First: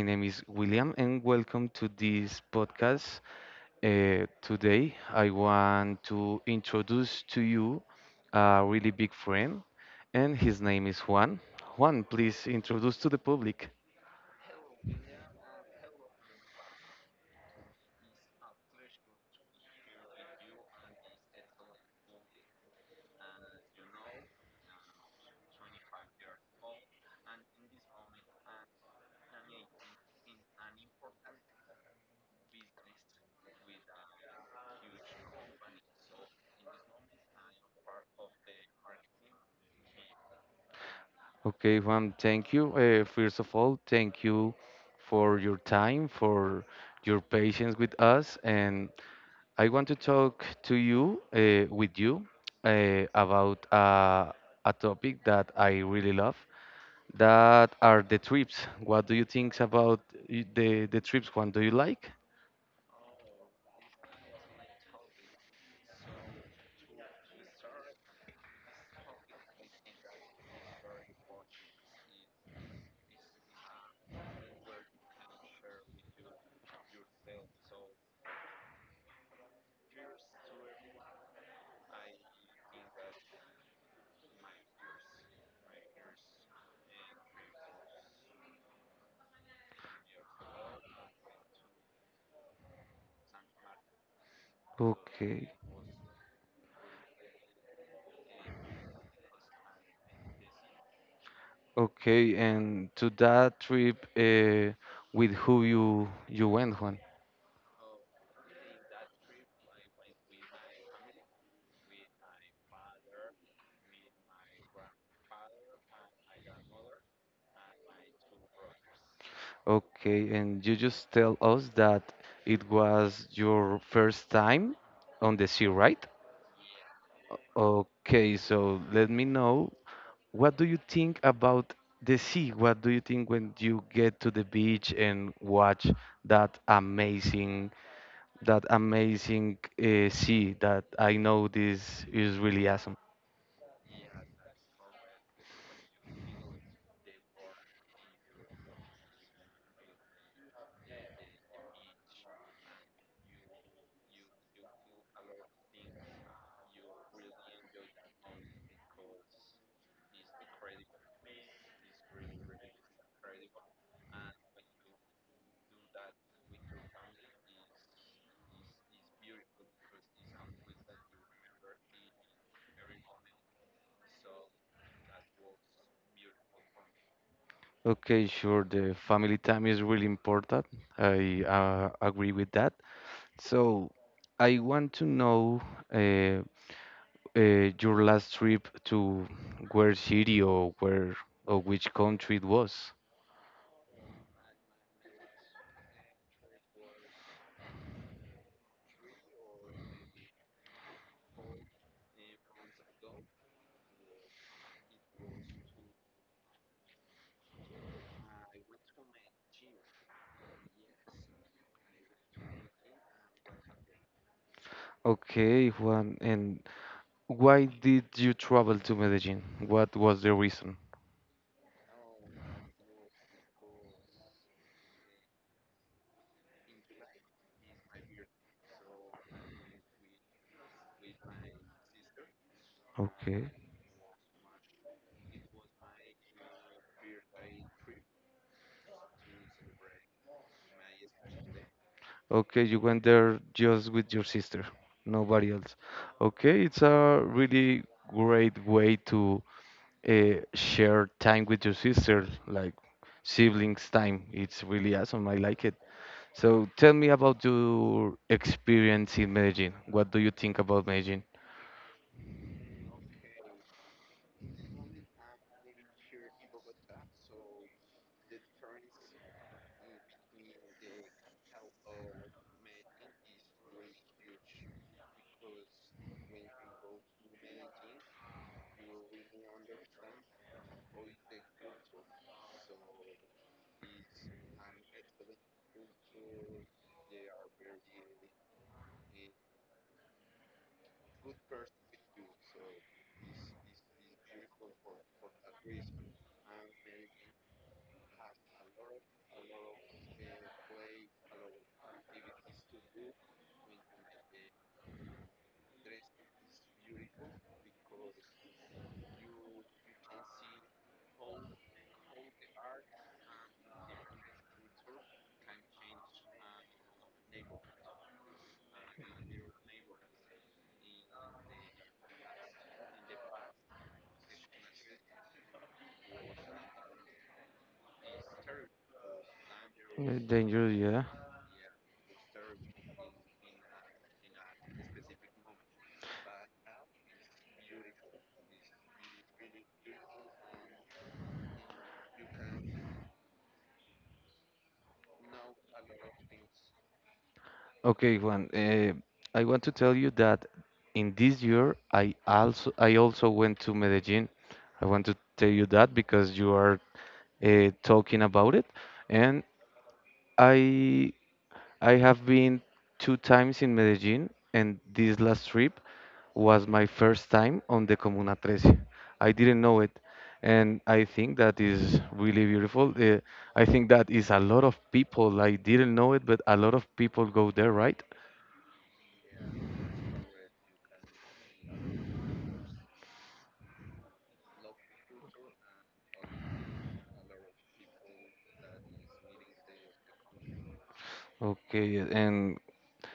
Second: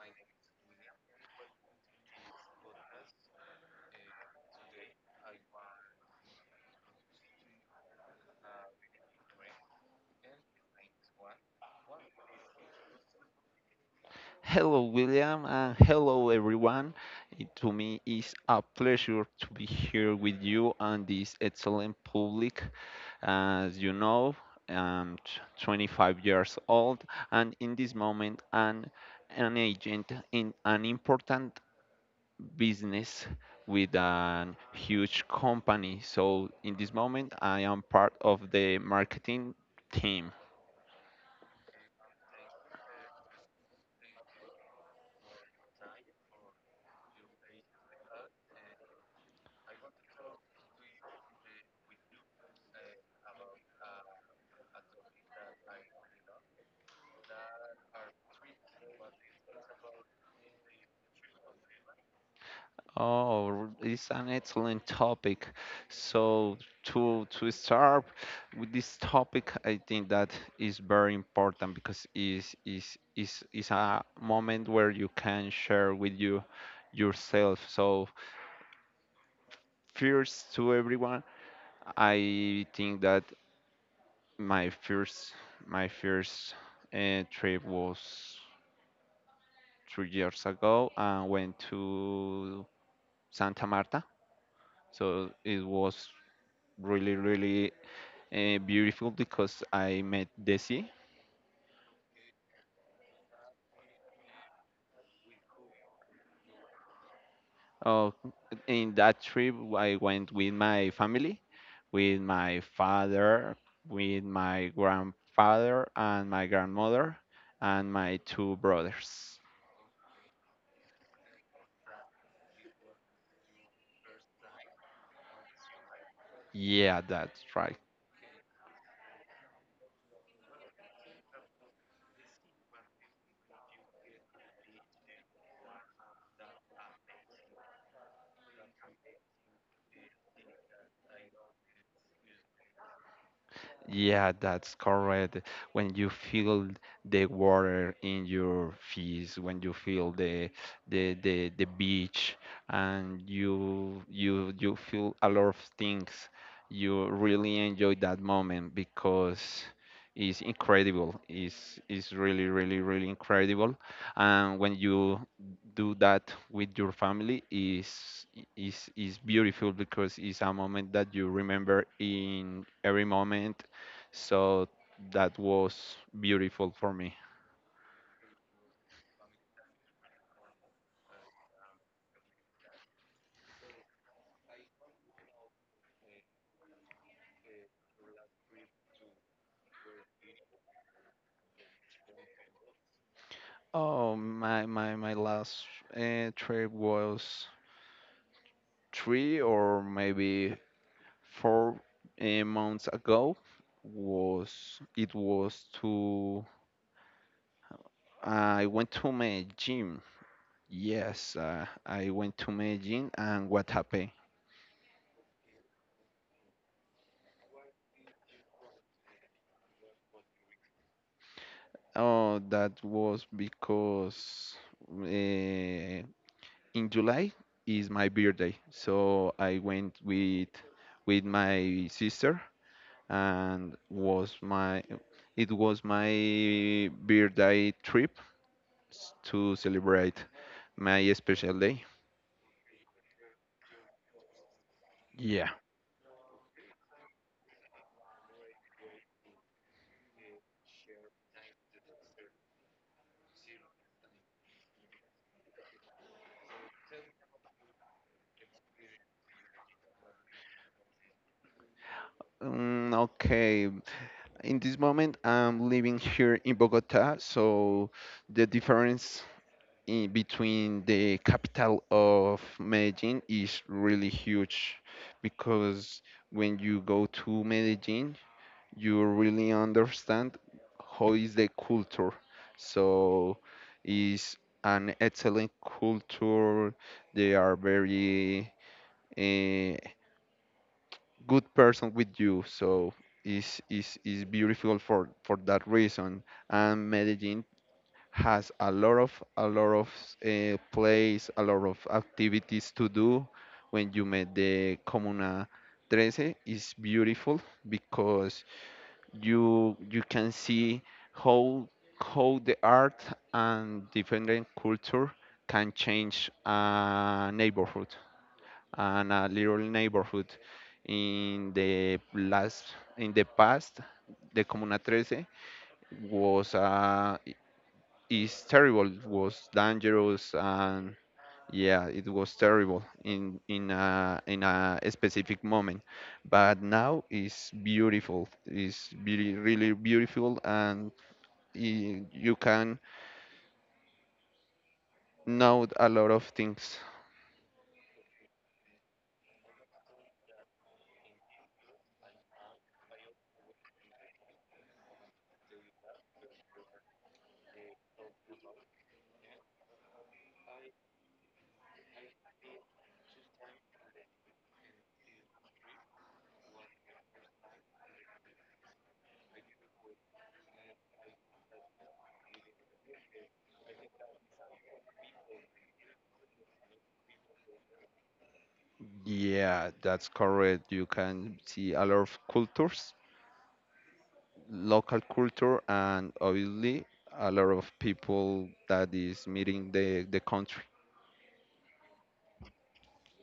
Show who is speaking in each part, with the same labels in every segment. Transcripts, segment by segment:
Speaker 1: name is William, and welcome to this podcast. Today, I want to introduce to you a really big friend, and his name is Juan. Juan, please introduce to the public.
Speaker 2: Hello, William, and hello, everyone. To me, it's a pleasure to be here with you and this excellent public. As you know, 25 years old, and in this moment, I'm an agent in an important business with a huge company. So, in this moment, I am part of the marketing team.
Speaker 1: Okay, Juan, thank you. First of all, thank you for your time, for your patience with us, and I want to talk to you, about a topic that I really love. That are the trips. What do you think about the trips? One, do you like?
Speaker 2: Oh, it's an excellent topic. So to start with this topic, I think that is very important because is a moment where you can share with you yourself. So first to everyone, I think that my first my first trip was 3 years ago. I went to Santa Marta. So
Speaker 1: Okay,
Speaker 2: it was really, really beautiful because I met Desi.
Speaker 1: okay. And to that trip, with who you went, Juan?
Speaker 2: Uh, in that trip, I went with my family, with my father, with my grandfather, and my grandmother, and my two brothers.
Speaker 1: Okay, and you just tell us that it was your first time on the sea, right?
Speaker 2: Yeah, that's right.
Speaker 1: Okay, so let me know. What do you think about the sea? What do you think when you get to the beach and watch that amazing, that amazing sea that I know this is really awesome?
Speaker 2: Yeah, that's correct. When you feel the water in your feet, when you feel the beach, and you feel a lot of things, you really enjoy that moment because it's incredible. It's really, really, really incredible. And when you do that with your family, is beautiful because it's a moment that you remember in every moment, so that was beautiful for me.
Speaker 1: Okay, sure. The family time is really important. I agree with that. So I want to know uh, your last trip to where city, or where or which country it was.
Speaker 2: Oh, my last trip was 3 or maybe 4 months ago. Was it was to I went to my gym. Yes, I went to my gym, and what happened?
Speaker 1: Okay, Juan, and why did you travel to Medellin? What was the reason?
Speaker 2: Oh, that was because uh, in July is my birthday, so I went with my sister,
Speaker 1: Okay.
Speaker 2: and was my it was my birthday trip to celebrate my special day.
Speaker 1: Okay, you went there just with your sister,
Speaker 2: Yeah.
Speaker 1: nobody else. Okay, it's a really great way to share time with your sister, like siblings time. It's really awesome. I like it. So tell me about your experience in Medellin. What do you think about Medellin?
Speaker 2: Mm, okay. In this moment, I'm living here in Bogota, so the difference in between the capital of Medellin is really huge because when you go to Medellin, you really understand how is the culture. So is an excellent culture. They are very eh, good person with you. So is beautiful for that reason. And Medellin has a lot of plays, a lot of activities to do. When you met the Comuna 13, is beautiful because you can see how how the art and different culture can change a neighborhood and a little neighborhood. In the last in the past, the Comuna 13 was a is terrible. It was
Speaker 1: Yeah,
Speaker 2: dangerous,
Speaker 1: dangerous,
Speaker 2: and
Speaker 1: yeah.
Speaker 2: yeah, it was terrible in a specific moment. But now it's beautiful. It's really, really beautiful, and you can know a lot of things.
Speaker 1: Okay, Juan, I want to tell you that in this year I also went to Medellin. I want to tell you that because you are talking about it, and I I have been two times in Medellin, and this last trip was my first time on the Comuna 13. I didn't know it, and I think that is really beautiful. I think that is a lot of people. I didn't know it, but a lot of people go there, right?
Speaker 2: Yeah, that's correct. You can see a lot of cultures, local culture, and obviously a lot of people that is meeting the country.
Speaker 1: Okay, and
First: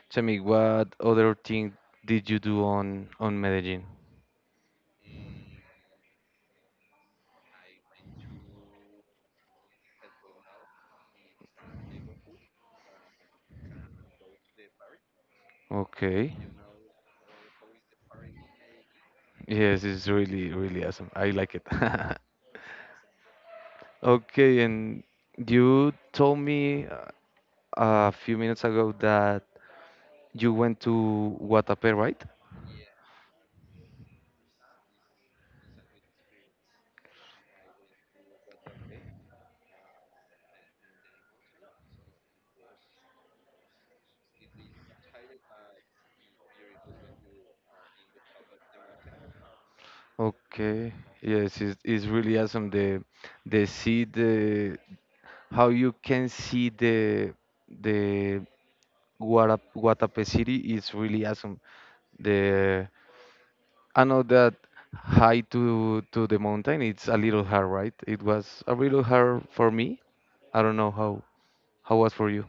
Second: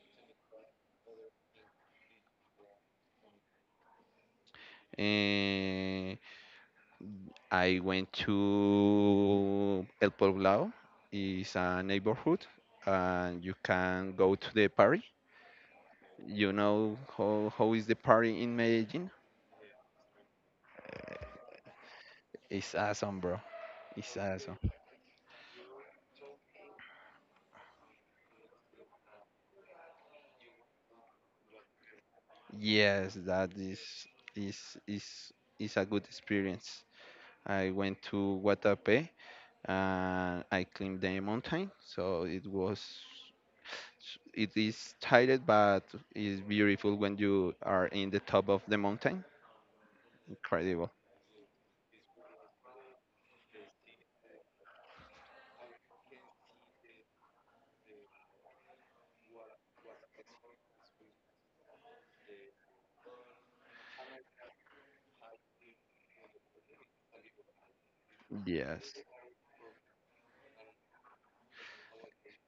Speaker 1: tell me what other thing did you do on Medellin?
Speaker 2: Eh, I went to El Poblado, is a neighborhood, and you can go to the party.
Speaker 1: Okay,
Speaker 2: You know how is the party in Medellin?
Speaker 1: yes, it's really really awesome. I like it.
Speaker 2: It's awesome, bro. It's awesome.
Speaker 1: Okay, and you told me a few minutes ago that you went to Guatapé, right?
Speaker 2: Yes, that is is is a good experience. I went to Guatapé, and I climbed the mountain, so it is tired but it's beautiful when you are in the top of the mountain. Incredible.
Speaker 1: Okay, yes, it's really awesome. The see the How you can see the the Guatapé city is really awesome. The I know that high to the mountain it's a little hard, right? It was a
Speaker 2: Yes.
Speaker 1: little hard for me. I don't know how was for you.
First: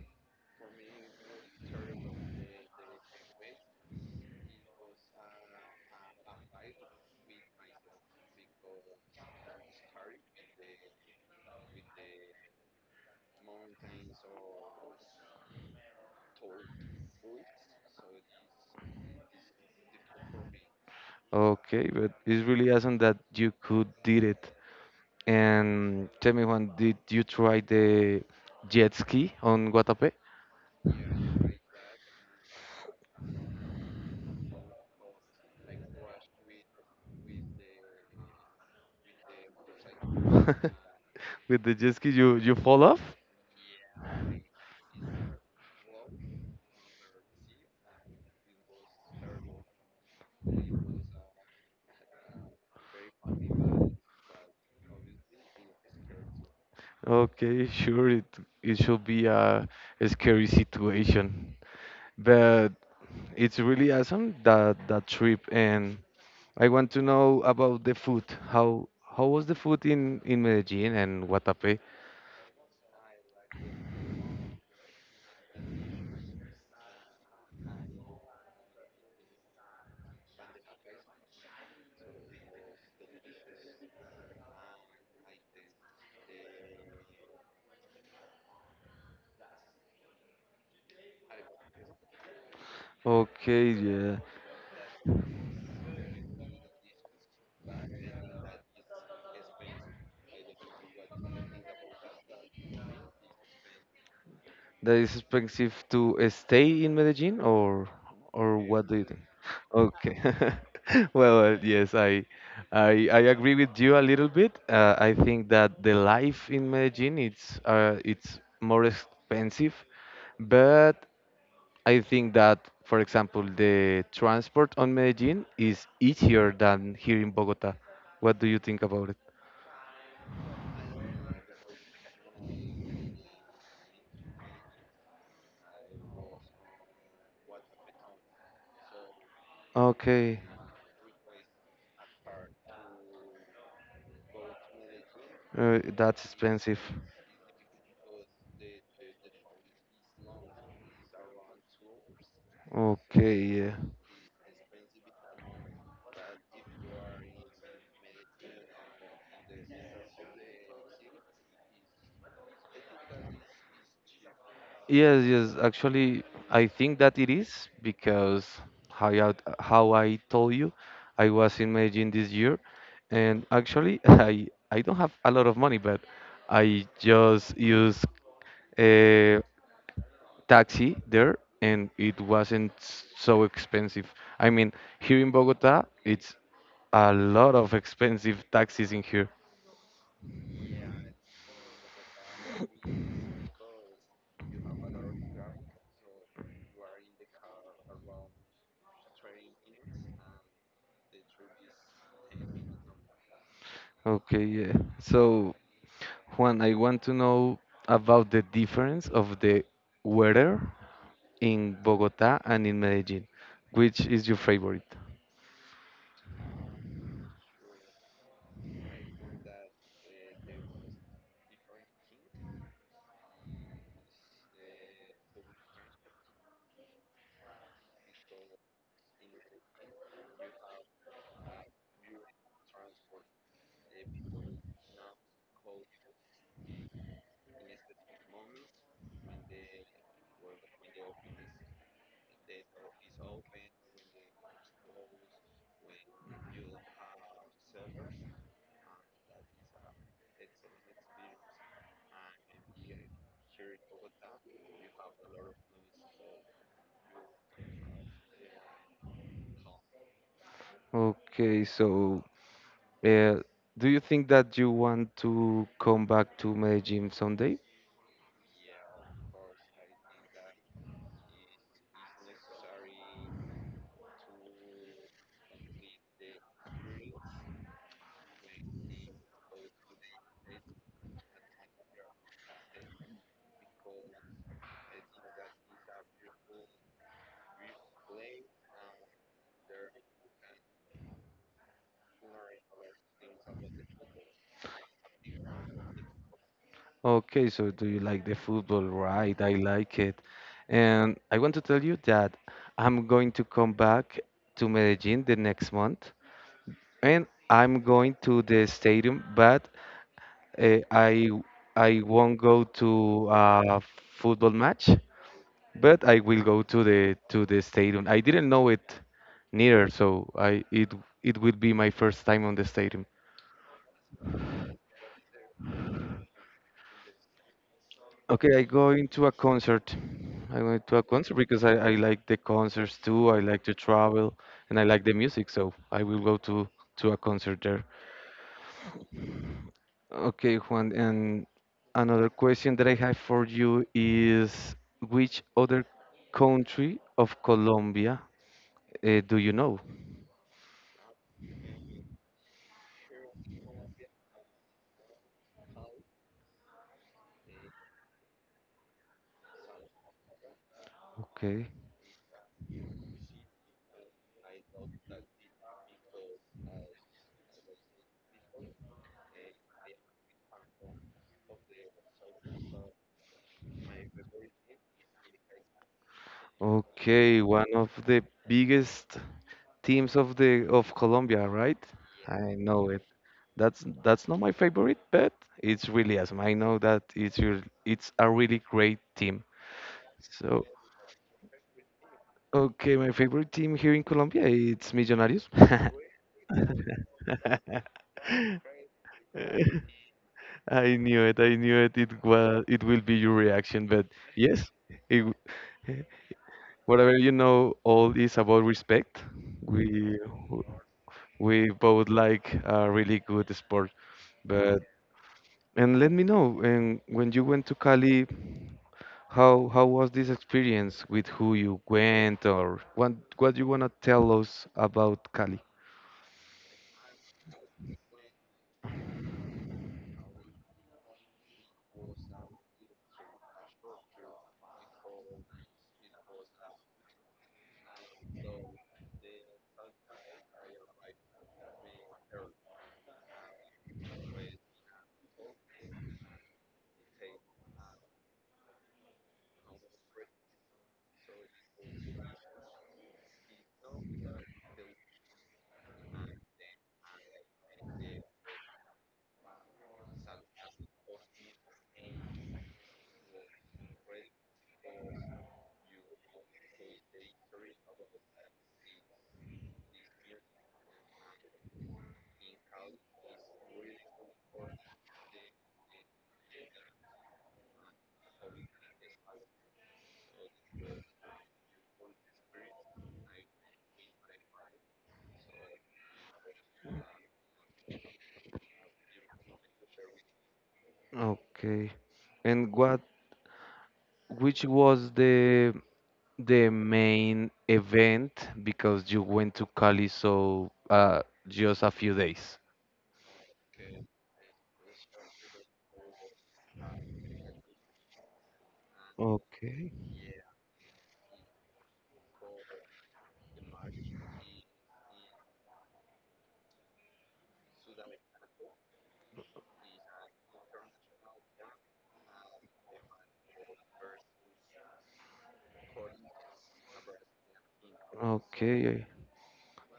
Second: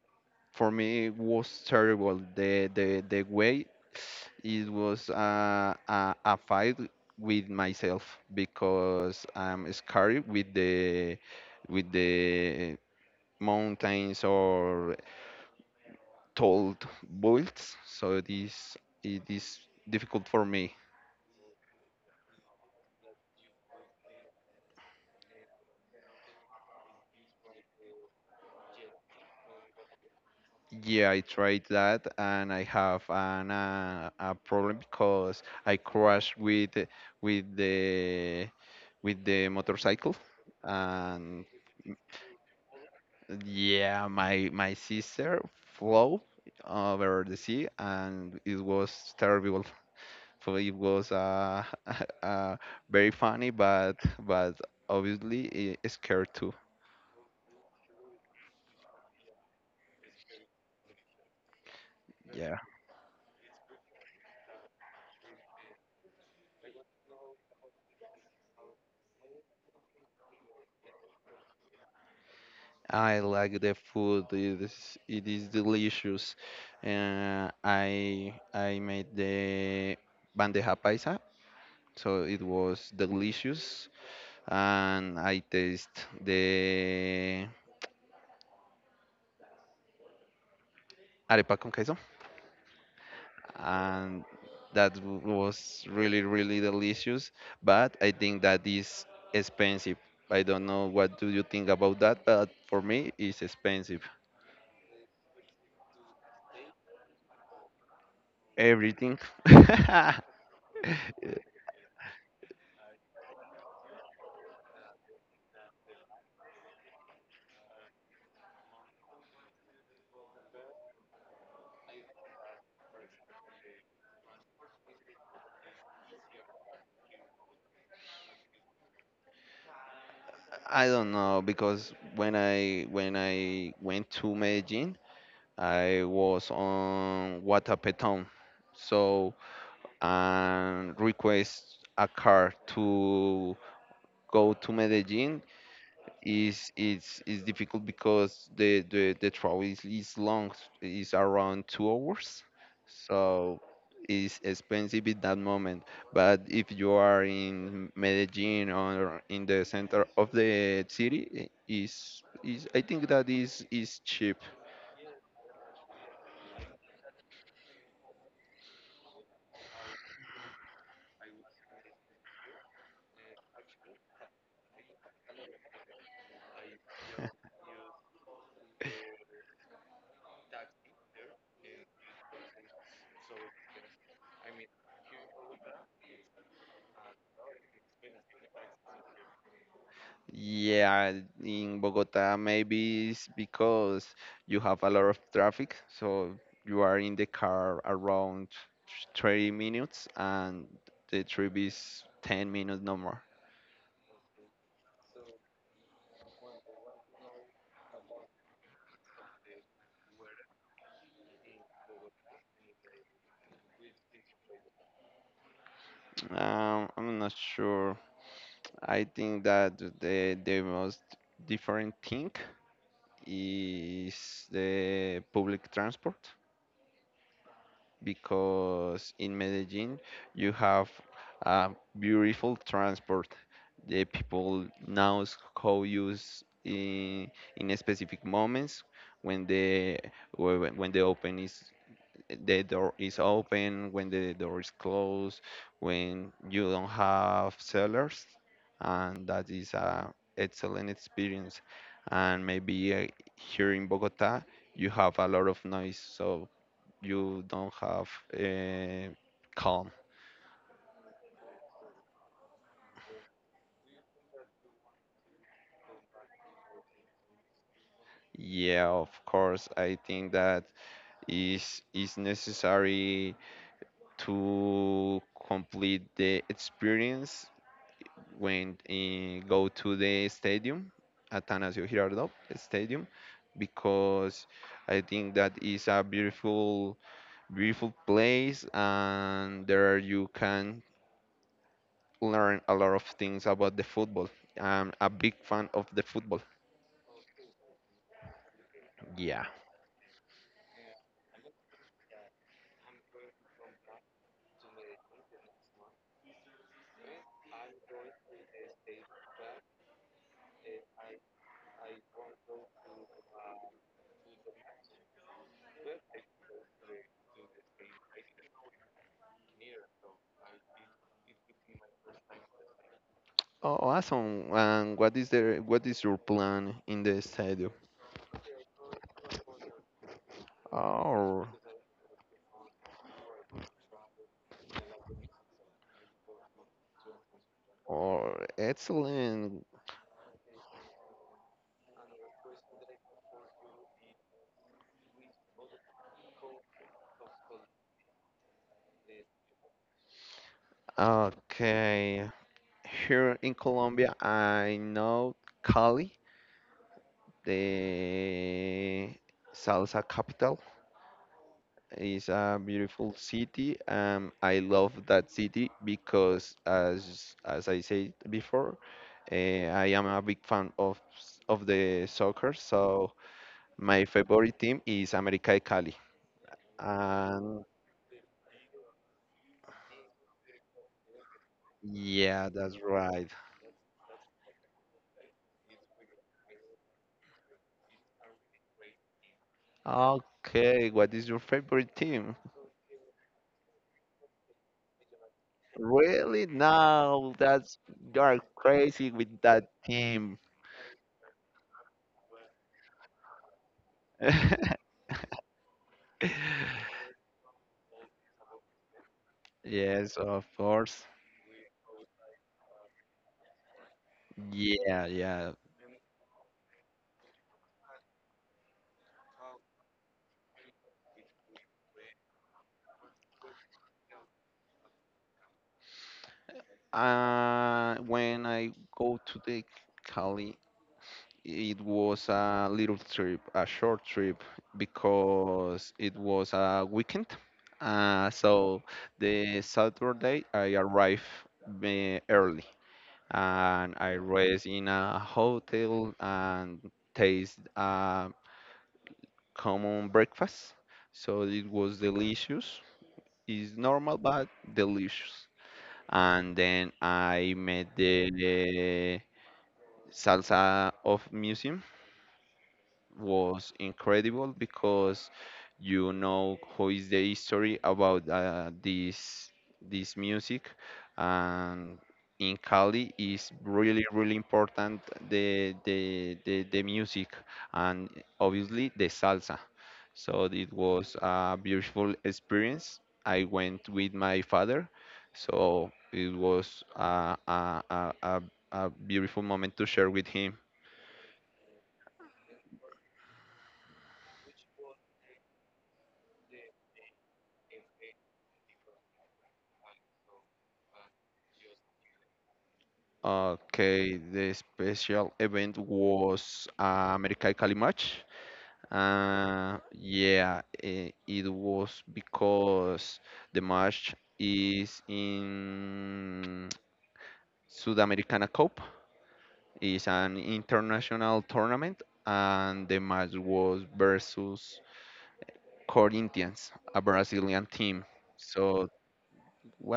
Speaker 2: For me, it was terrible. The way it was a fight with myself because I'm scared with the mountains or tall builds. So it is difficult for me.
Speaker 1: Okay, but it's really awesome that you could did it. And tell me, Juan, did you try the jet ski on Guatapé?
Speaker 2: Yeah, I tried that, and I have a problem because I crashed with the with the motorcycle, and
Speaker 1: With the jet ski, you fall off?
Speaker 2: yeah, my sister flew over the sea, and it was terrible. So it was uh very funny, but but obviously it scared too.
Speaker 1: Okay, sure. It should be a scary situation,
Speaker 2: yeah
Speaker 1: but it's really awesome that trip. And I want to know about the food. How was the food in Medellin and Guatapé?
Speaker 2: i like the food. It is delicious. I made the bandeja paisa, so it was delicious, and I taste the arepa con queso,
Speaker 1: Okay, yeah.
Speaker 2: and that was really, really delicious. But I think that is expensive. I don't know what do you think about that, but for me, it's expensive.
Speaker 1: That is expensive to stay in Medellin, or what do you
Speaker 2: Everything.
Speaker 1: think? Okay. Well, yes, I agree with you a little bit. I think that the life in Medellin it's more expensive, but I think that, for example, the transport on Medellin is easier than here in Bogota. What do you think about it?
Speaker 2: I don't know because when I went to Medellin, I was on Guatapetón, so
Speaker 1: Okay,
Speaker 2: and request a car to go to Medellin
Speaker 1: that's
Speaker 2: is
Speaker 1: expensive.
Speaker 2: it's is difficult because the travel is long, is around 2 hours,
Speaker 1: Okay,
Speaker 2: so
Speaker 1: yeah.
Speaker 2: it's expensive in that moment. But if you are in Medellin or in the center of the city, I- is I think that is cheap.
Speaker 1: Yes, yes. Actually, I think that it is because how I told you, I was in Medellin this year, and actually, I don't have a lot of money, but I just use a taxi there, and it wasn't so expensive. I mean, here in Bogota, it's a lot of expensive taxis in here.
Speaker 2: Yeah, in Bogota, maybe it's because you have a lot of traffic, so you are in the car around 30 minutes, and the trip is 10 minutes, no more.
Speaker 1: Okay, yeah. So. Juan, I want to know about the difference of the weather in Bogota and in Medellin. Which is your favorite?
Speaker 2: I'm not sure. I think that the most different thing is the public transport because in Medellin you have a beautiful transport. The people now how use in specific moments when the whe- when the open is the door is open, when the door is closed, when you don't have sellers, and that is a excellent experience. And maybe here in Bogota you have a lot of noise, so you don't have uh, calm.
Speaker 1: Okay, so uh, do you think that you want to come back to Medellin someday?
Speaker 2: Yeah, of course. I think that is necessary to complete the experience when go to the stadium, Atanasio Girardot Stadium, because I think that is a beautiful, beautiful place, and there you can learn a lot of things about the football. I'm a big fan of the football.
Speaker 1: Okay, so do you like the football? Right,
Speaker 2: Yeah.
Speaker 1: I like it. And I want to tell you that I'm going to come back to Medellin the next month and I'm going to the stadium, but Uh, I I won't go to a football match, but I will go to the stadium. I didn't know it neither, so I it it will be my first time on the stadium.
Speaker 2: Oh, awesome. And what is your plan in the stadium?
Speaker 1: Okay, I go into a concert. I went to a concert
Speaker 2: Oh,
Speaker 1: because I like the concerts too. I like to travel and I like the music, so I will go to a concert there.
Speaker 2: oh, excellent.
Speaker 1: Okay, Juan, and another question that I have for you is which other country of Colombia do you know?
Speaker 2: Okay. Here in Colombia, I know Cali, the salsa capital,
Speaker 1: Okay.
Speaker 2: is a beautiful city. I love that city because, as I said before, I am a big fan of the soccer. So my favorite team is América de Cali.
Speaker 1: Okay,
Speaker 2: And
Speaker 1: one of the biggest teams of the of Colombia, right?
Speaker 2: yeah,
Speaker 1: I
Speaker 2: that's
Speaker 1: know it.
Speaker 2: right.
Speaker 1: That's not my favorite, but it's really awesome. I know that it's a really great team. So
Speaker 2: Okay, what is your favorite team?
Speaker 1: Okay, my favorite team here in Colombia it's Millonarios.
Speaker 2: Really? Now that's you're crazy with that team.
Speaker 1: I knew it. I knew it. It was. It will be your reaction, but yes, it, w- whatever you know, all is about respect.
Speaker 2: Yes,
Speaker 1: We
Speaker 2: of course.
Speaker 1: we both like a really good sport, but
Speaker 2: Yeah, yeah.
Speaker 1: and let me know. And when you went to Cali, how was this experience, with who you went, or what you wanna tell us about Cali?
Speaker 2: When I go to the Cali, it was a little trip, a short trip, because it was a weekend. So the Saturday I arrived early, and I rest in a hotel and taste a common breakfast. So it was delicious. It's normal but delicious. And then I met the salsa of museum, was incredible because you know who is the history about this music, and in Cali is really, really important the music, and obviously the salsa, so it was a beautiful experience. I went with my father, so it was a beautiful moment to share with him.
Speaker 1: Okay. And what which was the main event, because you went to Cali so just a few days.
Speaker 2: Okay, the special event was America Cali match. Uh,
Speaker 1: Okay.
Speaker 2: yeah, it was because the match is in Sudamericana Cup. It's an international tournament, and the match was versus Corinthians, a Brazilian team. So it
Speaker 1: Okay.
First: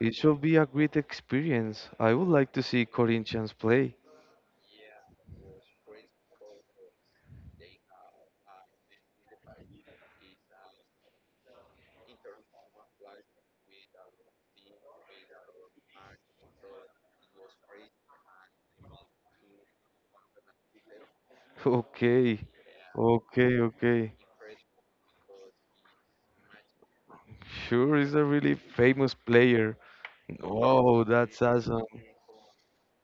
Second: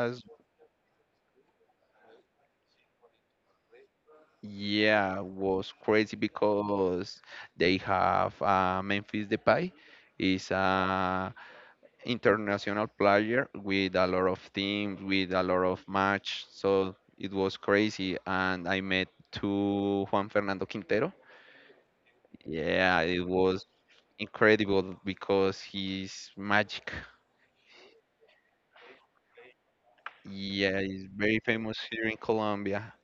Speaker 1: It should be a great experience. I would like to see Corinthians play.
Speaker 2: Yeah, was crazy because they have Memphis Depay, is a international player with a lot of teams, with a lot of match. So it was crazy, and I met to Juan Fernando Quintero.
Speaker 1: Okay.
Speaker 2: Yeah, it
Speaker 1: Okay,
Speaker 2: was
Speaker 1: okay.
Speaker 2: incredible because he's magic.
Speaker 1: Sure, he's a really famous player.
Speaker 2: Yeah,
Speaker 1: Oh,
Speaker 2: he's very
Speaker 1: that's
Speaker 2: famous
Speaker 1: awesome.
Speaker 2: here in Colombia.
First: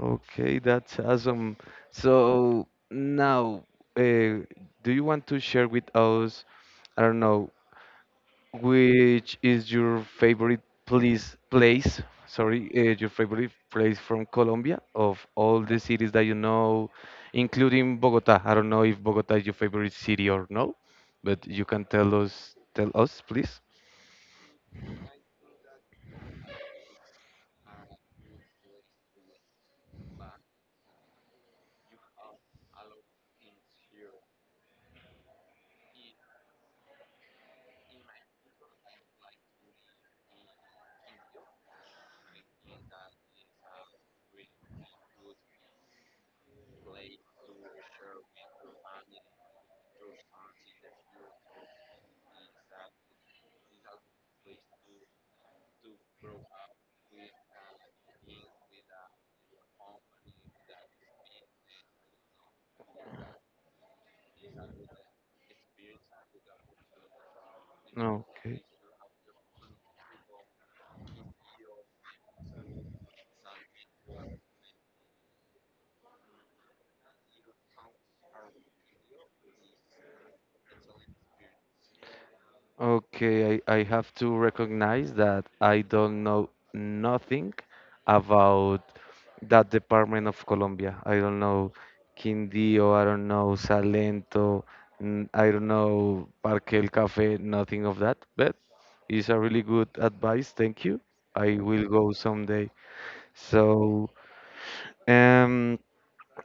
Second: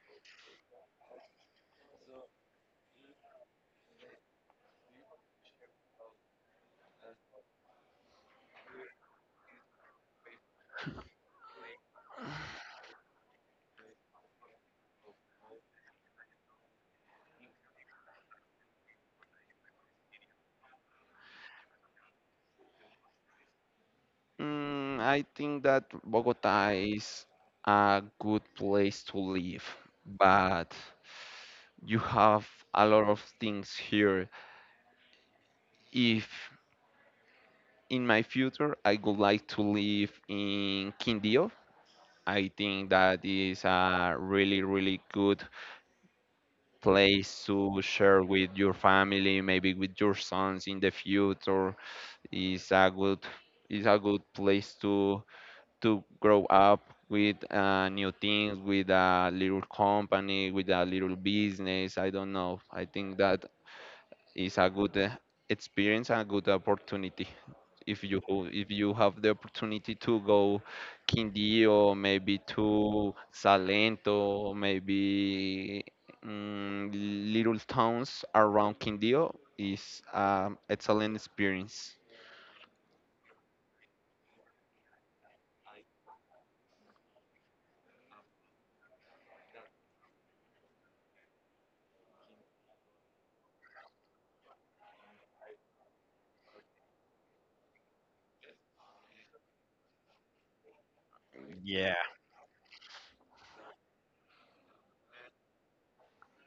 Speaker 1: Okay, that's awesome. So now, uh, do you want to share with us, I don't know, which is your favorite place, place, sorry, your favorite place from Colombia of all the cities that you know, including Bogota? I don't know if Bogota is your favorite city or no, but you can tell us, please.
Speaker 2: I think that Bogota is a good place to live, but you have a lot of things here. If in my future I would like to live in Quindío, I think that is a really, really good place to share with your family, maybe with your sons in the future. Is a good is a good place to grow up with new things, with a little company, with a little business. I don't know. I think that is a good experience and a good opportunity. If you ho-
Speaker 1: Okay.
Speaker 2: if you have the opportunity to go Quindío, or maybe to Salento, maybe mm, little towns around Quindío, is an excellent experience.
Speaker 1: Okay, I have to recognize that I don't know nothing about that department of Colombia. I don't know Quindío, I don't know Salento, I don't know Parque El Café, nothing of that. But it's a really good advice. Thank you. I will go someday. So, um,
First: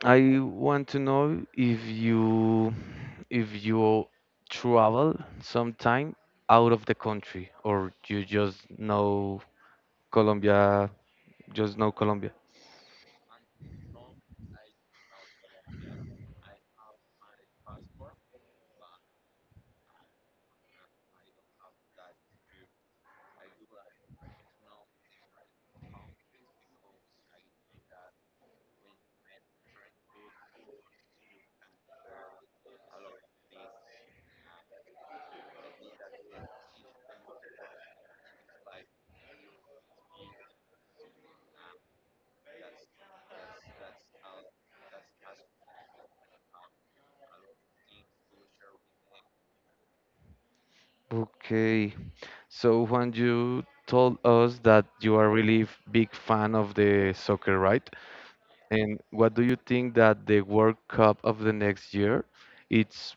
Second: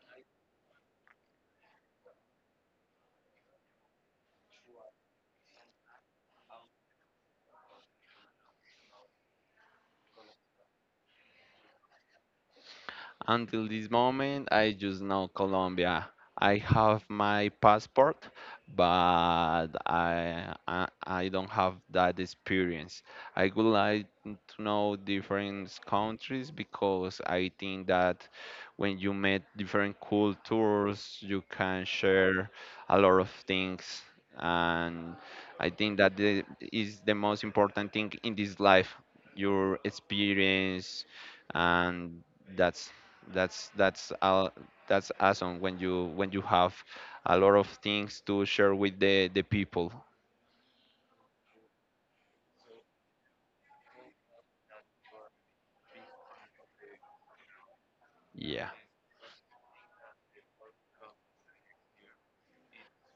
Speaker 1: I want to know if you if you travel sometime out of the country, or you just know Colombia, just know Colombia.
Speaker 2: Until this moment, I just know Colombia. I have my passport, but I don't have that experience. I would like to know different countries because I think that when you meet different cultures, you can share a lot of things. And I think that is the most important thing in this life, your experience, and that's that's that's uh, that's awesome when you have a lot of things to share with the people.
Speaker 1: Okay. So Juan, you told us that you are really big fan of the soccer, right?
Speaker 2: Yeah.
Speaker 1: And what do you think that the World Cup of the next year? It's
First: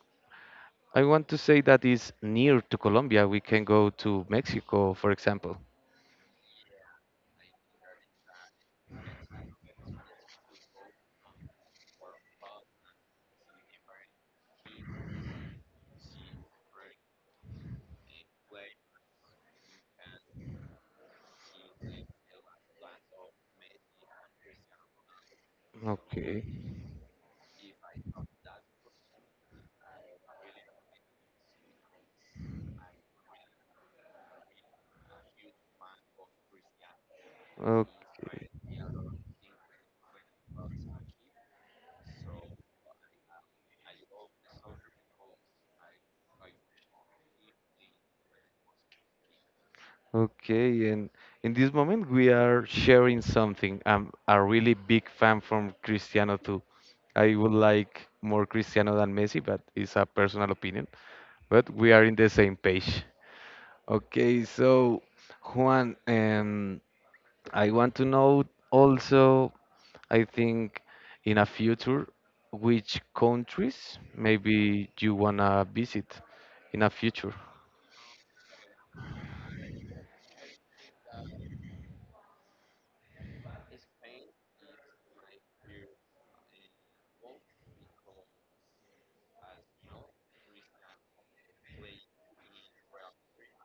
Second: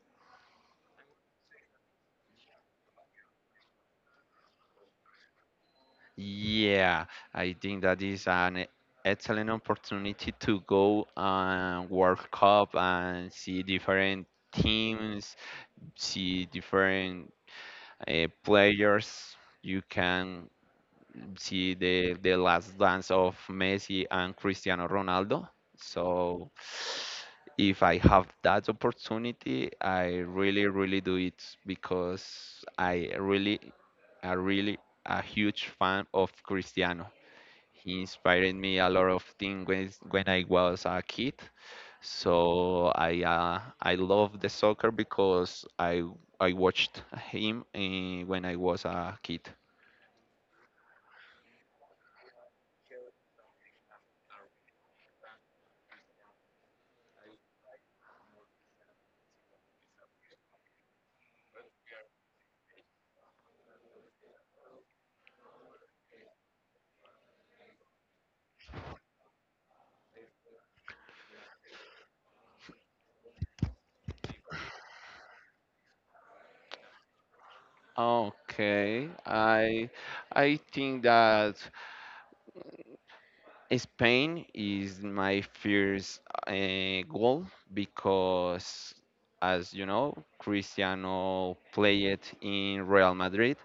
Speaker 1: I want to say that is near to Colombia. We can go to Mexico, for example.
Speaker 2: Yeah, I think that is an excellent opportunity to go and World Cup and see different teams, see different players. You can see the last dance of Messi and Cristiano Ronaldo.
Speaker 1: Okay.
Speaker 2: So if I have that opportunity, I really, really do it because I really a huge fan of Cristiano. He
Speaker 1: Okay.
Speaker 2: inspired me a lot of things when I was a kid. So I love the soccer because I watched him when I was a kid.
Speaker 1: Okay, and in this moment we are sharing something. I'm a really big fan from Cristiano too. I would like more Cristiano than Messi, but it's a personal opinion. But we are in the same page. Okay, so Juan, I want to know also, I think in a future, which countries maybe you wanna visit in a future?
Speaker 2: Okay, I think that Spain is my first goal because, as you know, Cristiano played in Real Madrid,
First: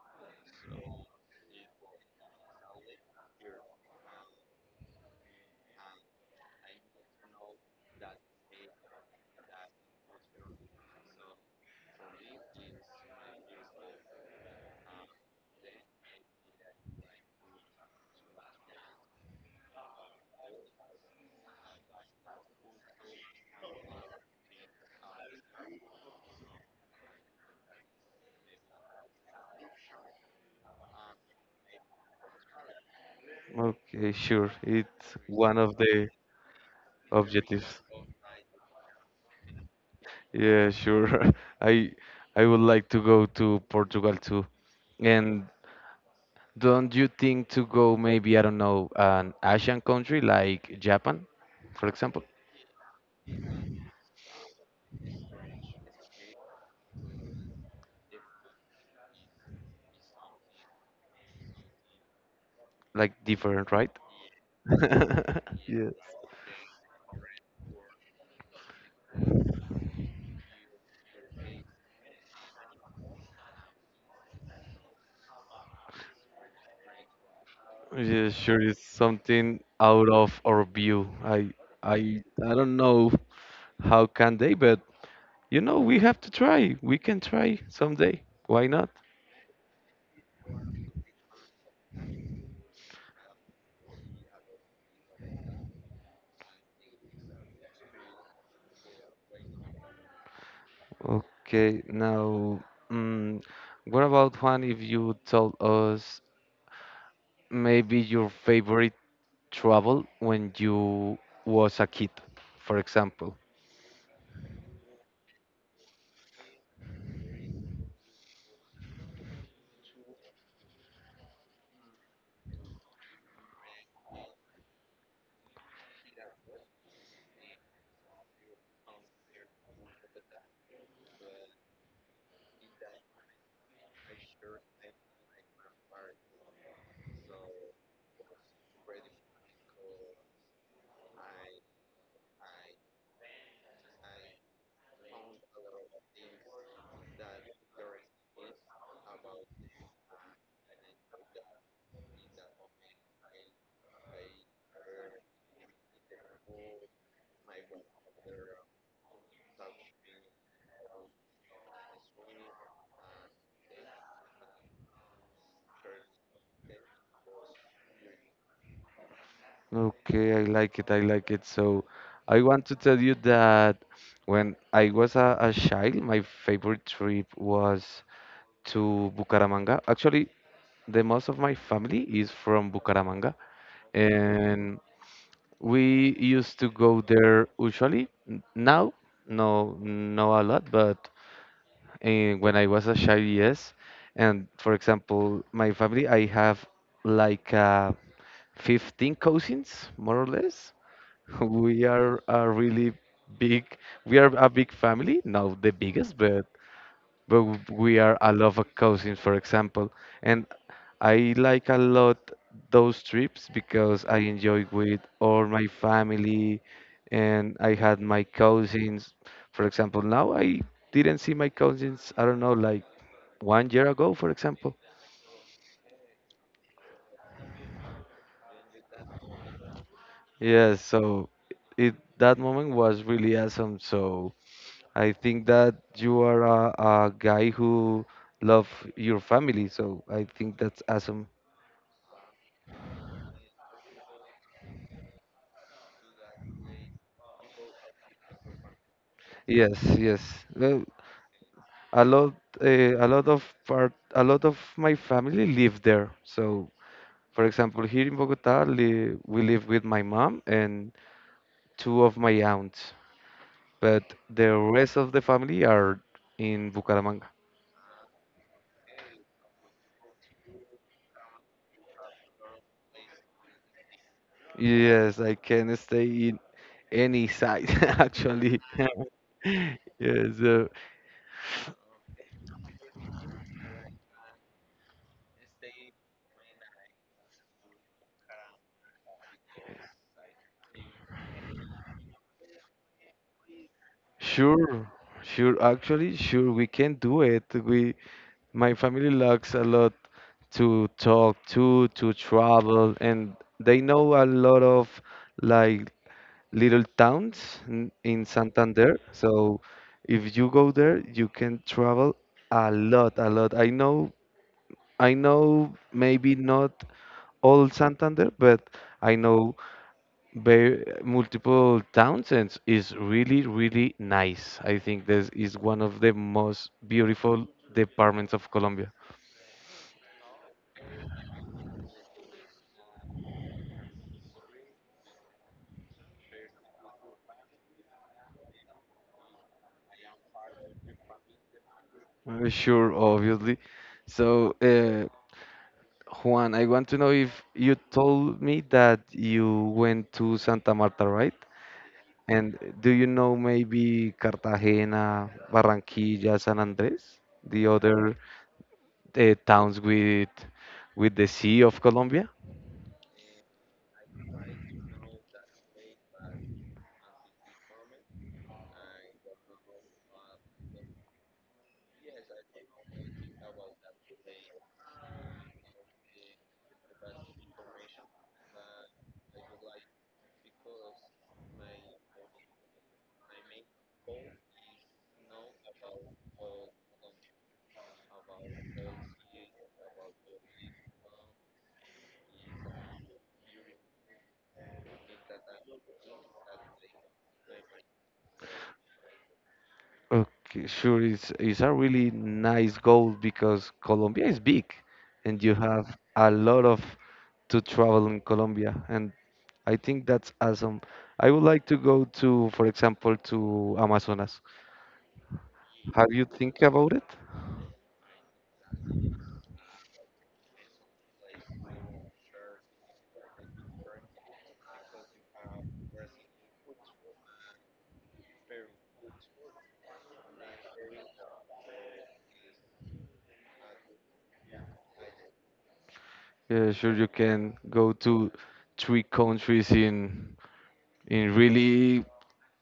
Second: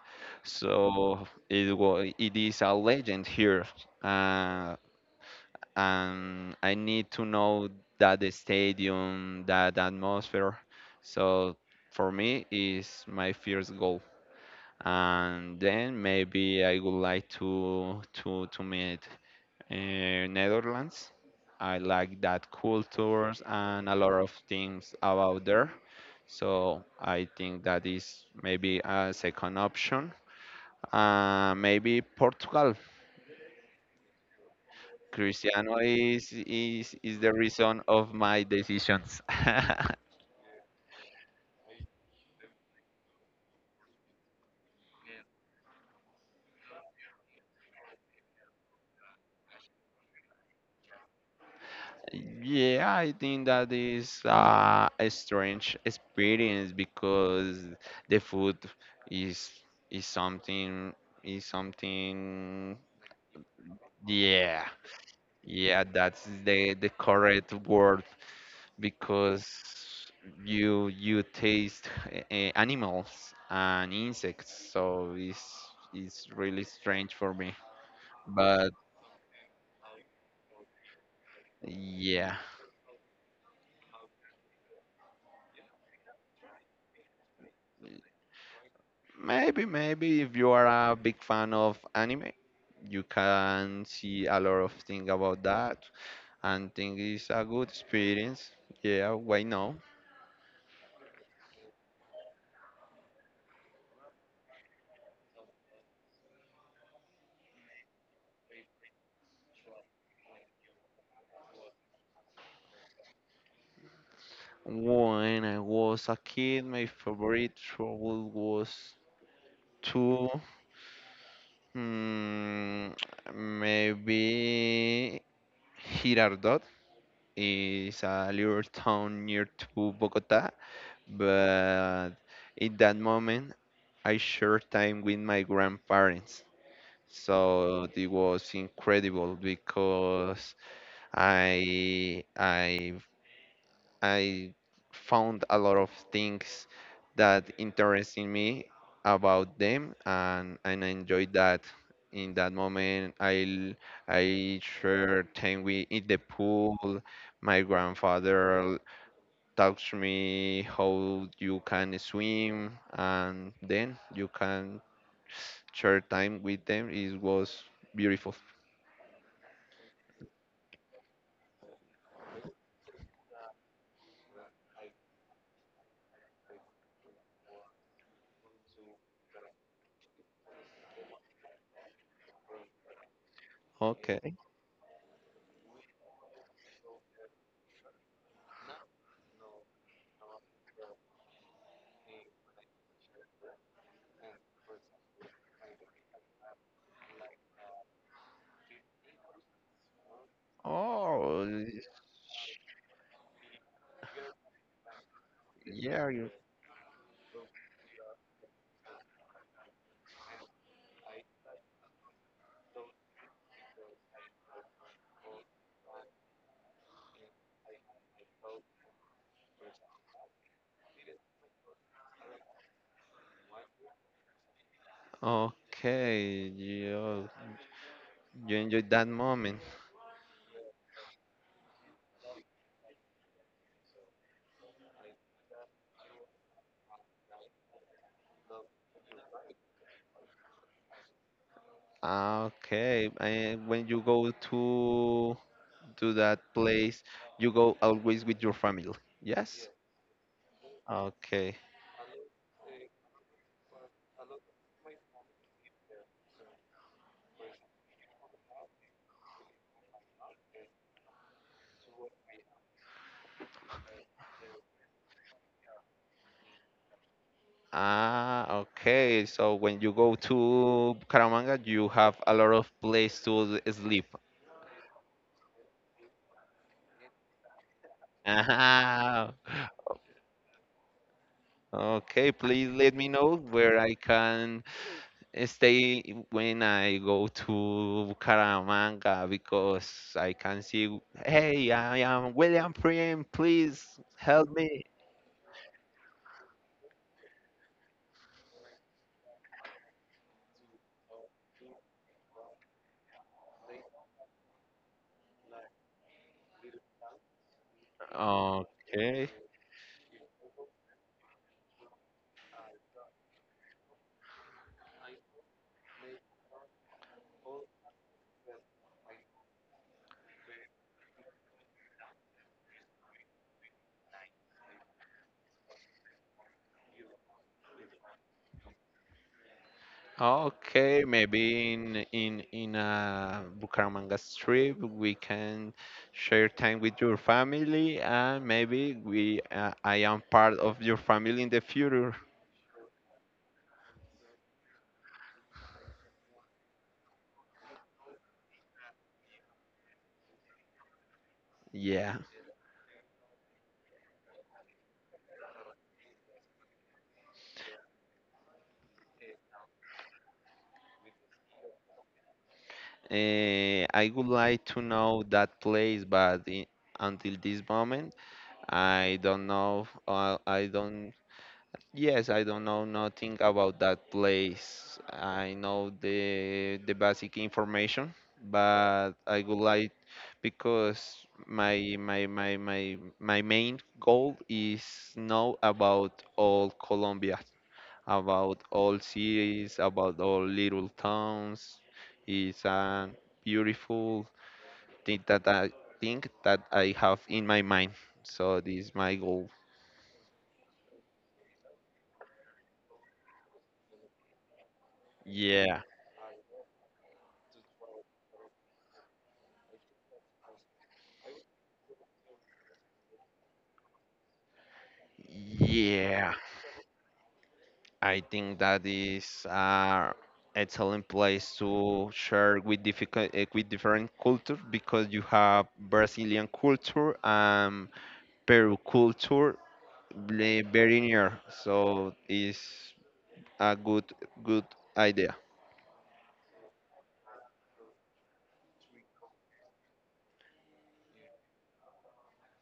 Speaker 2: so it is a legend here, uh, and I need to know that the stadium, that atmosphere. So for me, is my first goal. And then maybe I would like to meet Netherlands. I like that cultures and a lot of things about there. So I think that is maybe a second option. Maybe Portugal.
Speaker 1: Okay, sure. It's one
Speaker 2: Cristiano
Speaker 1: of the
Speaker 2: is the reason
Speaker 1: objectives.
Speaker 2: of my decisions.
Speaker 1: Yeah, sure. I I would like to go to Portugal too. And don't you think to go maybe, I don't know, an Asian country like Japan, for example?
Speaker 2: Yeah, I think that is a strange experience because the food is is something is something.
Speaker 1: Like different, right?
Speaker 2: Yeah, yeah,
Speaker 1: Yes.
Speaker 2: that's the correct word because you taste animals and insects, so it's really strange for me,
Speaker 1: Yeah, sure.
Speaker 2: but
Speaker 1: It's something out of our view. I I
Speaker 2: yeah.
Speaker 1: I don't know how can they, but you know, we have to try. We can try someday. Why not?
Speaker 2: Maybe, maybe if you are a big fan of anime, you can see a lot of things about that and think it's a good experience. Yeah, why not?
Speaker 1: Okay, now, mm, what about Juan if you told us maybe your favorite travel when you was a kid, for example?
Speaker 2: When I was a kid, my favorite trouble was to, hmm, maybe, Girardot is a little town near to Bogota, but in that moment I share time with my grandparents. So it was incredible because I I I found a lot of things that interested me about them, and I enjoyed that. In that moment I shared time with in the pool. My grandfather taught me how you can swim and then you can share time with them. It was beautiful.
Speaker 1: Okay, I like it, I like it. So I want to tell you that when I was a child, my favorite trip was to Bucaramanga. Actually, the most of my family is from Bucaramanga,
Speaker 2: Okay.
Speaker 1: and we used to go there usually. Now, no, no a lot, but when I was a child, yes. And for example, my family, I have like 15 cousins, more or less.
Speaker 2: Oh, eh,
Speaker 1: We are a really big, we are a big family, not the
Speaker 2: yeah.
Speaker 1: biggest,
Speaker 2: You-
Speaker 1: but we are a lot of cousins, for example. And I like a lot those trips, because I enjoy with all my family and I had my cousins. For example, now I didn't see my cousins, I don't know, like one year ago, for example.
Speaker 2: okay, you enjoyed that moment.
Speaker 1: Yeah, so it that moment was really awesome. So I think that you are a guy who love your family, so I think that's awesome.
Speaker 2: Ah, okay, and when you go to that place, you go always with your family. Yes.
Speaker 1: Yes, yes. Well,
Speaker 2: Okay.
Speaker 1: a lot, a lot of part, a lot of my family live there. So, for example, here in Bogota, li we live with my mom and two of my aunts, but the rest of the family are in Bucaramanga.
Speaker 2: Ah, okay. So when you go to Caramanga, you have a lot of place to sleep.
Speaker 1: Yes, I can stay in any side, actually.
Speaker 2: Ah,
Speaker 1: Yes,
Speaker 2: okay. Please let me know where I can stay when I go to Bucaramanga, because I can see, hey, I am William Prim, please help me.
Speaker 1: sure, sure. Actually, sure, we can do it. We My family likes a lot to talk to travel, and they know a lot of like little towns in Santander.
Speaker 2: Okay.
Speaker 1: So if you go there, you can travel a lot, a lot. I know maybe not all Santander, but I know very multiple towns and is really, really nice. I think this is one of the most beautiful departments of Colombia.
Speaker 2: Okay, maybe in a Bucaramanga trip, we can share time with your family, and maybe we I am part of your family in the future.
Speaker 1: Sure, obviously. So, Juan, I want to know if you told me that you went to Santa Marta, right?
Speaker 2: Yeah.
Speaker 1: And do you know maybe Cartagena, Barranquilla, San Andres, the other towns with the sea of Colombia?
Speaker 2: Eh, I would like to know that place, but I- until this moment I don't know. I don't. Yes, I don't know nothing about that place. I know the basic information, but I would like, because my main goal is know about all Colombia, about all cities, about all little towns. It's a beautiful thing that I think that I have in my mind. So this is my goal.
Speaker 1: Okay, sure, it's a really nice goal because Colombia is big, and you
Speaker 2: Yeah,
Speaker 1: have a lot of to travel in Colombia, and I think that's awesome. I would like to go to, for example, to Amazonas. Have you
Speaker 2: yeah.
Speaker 1: think about it?
Speaker 2: I think that is excellent place to share with difficult, eh, with different cultures, because you have Brazilian culture and Peru culture, eh, very near. So it's a good idea.
Speaker 1: Yeah, sure, you can go to three countries in really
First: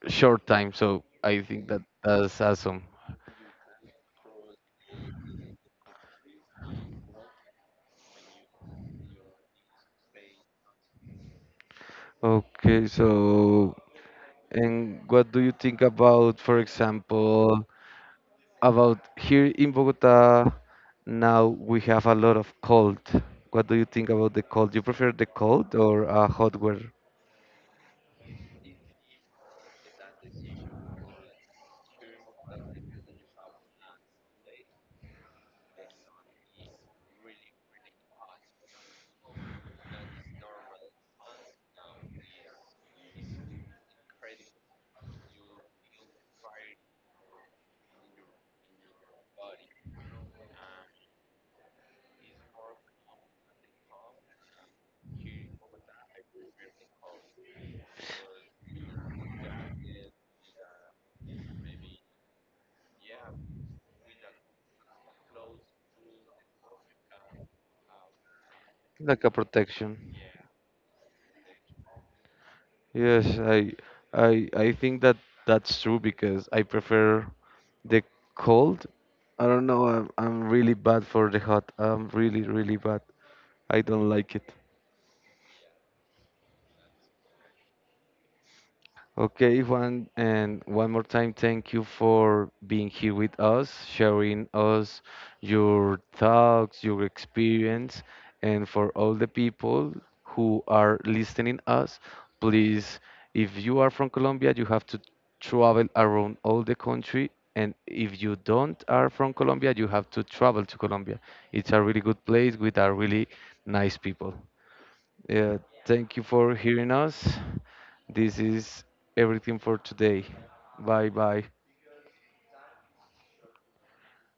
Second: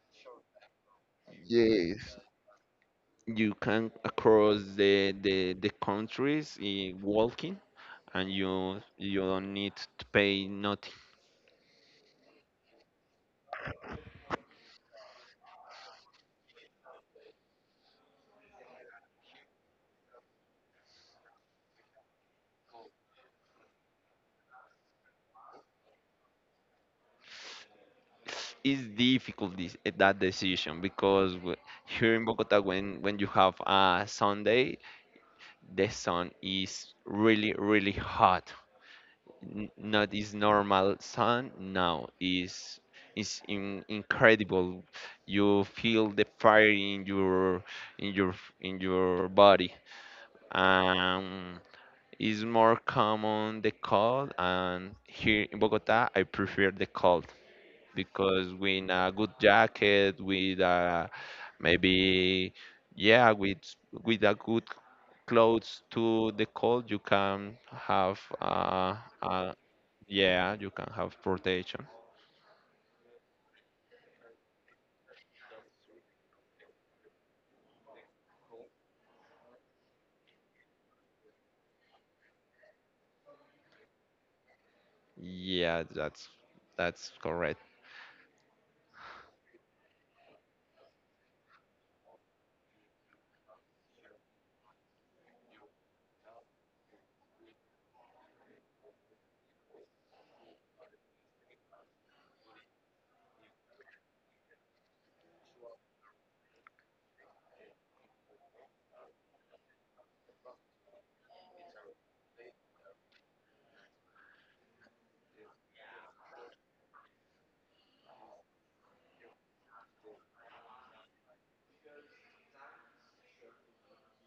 Speaker 1: short time. So I think that
Speaker 2: Yes,
Speaker 1: that's awesome.
Speaker 2: you can across the countries in walking, and you don't need to pay nothing.
Speaker 1: Okay, so and what do you think about, for example, about here in Bogota? Now we have a lot of cold. What do you think about the cold? Do you prefer the cold or a hot weather?
Speaker 2: It's difficult this, eh, that decision, because w- here in Bogota, when you have a Sunday, the sun is really really hot. N- not is normal sun, now is in, incredible. You feel the fire in your in your in your body. Um, is more common the cold, and here in Bogota, I prefer the cold, because with a good jacket, with a, maybe, yeah, with a good clothes to the cold, you can have
Speaker 1: Like a
Speaker 2: uh
Speaker 1: protection.
Speaker 2: yeah, you can have protection.
Speaker 1: Yes, I think that that's true because I prefer the cold. I don't know. I'm really bad for the hot. I'm really, really bad. I don't like it.
Speaker 2: Yeah, that's correct.
Speaker 1: Okay, Juan, and one more time, thank you for being here with us, sharing us your thoughts, your experience, and for all the people who are listening us, please, if you are from Colombia, you have to travel around all the country, and if you don't are from Colombia, you have to travel to Colombia. It's a really good place with a really nice people. Yeah, thank you for hearing us. This is everything for today. Bye bye.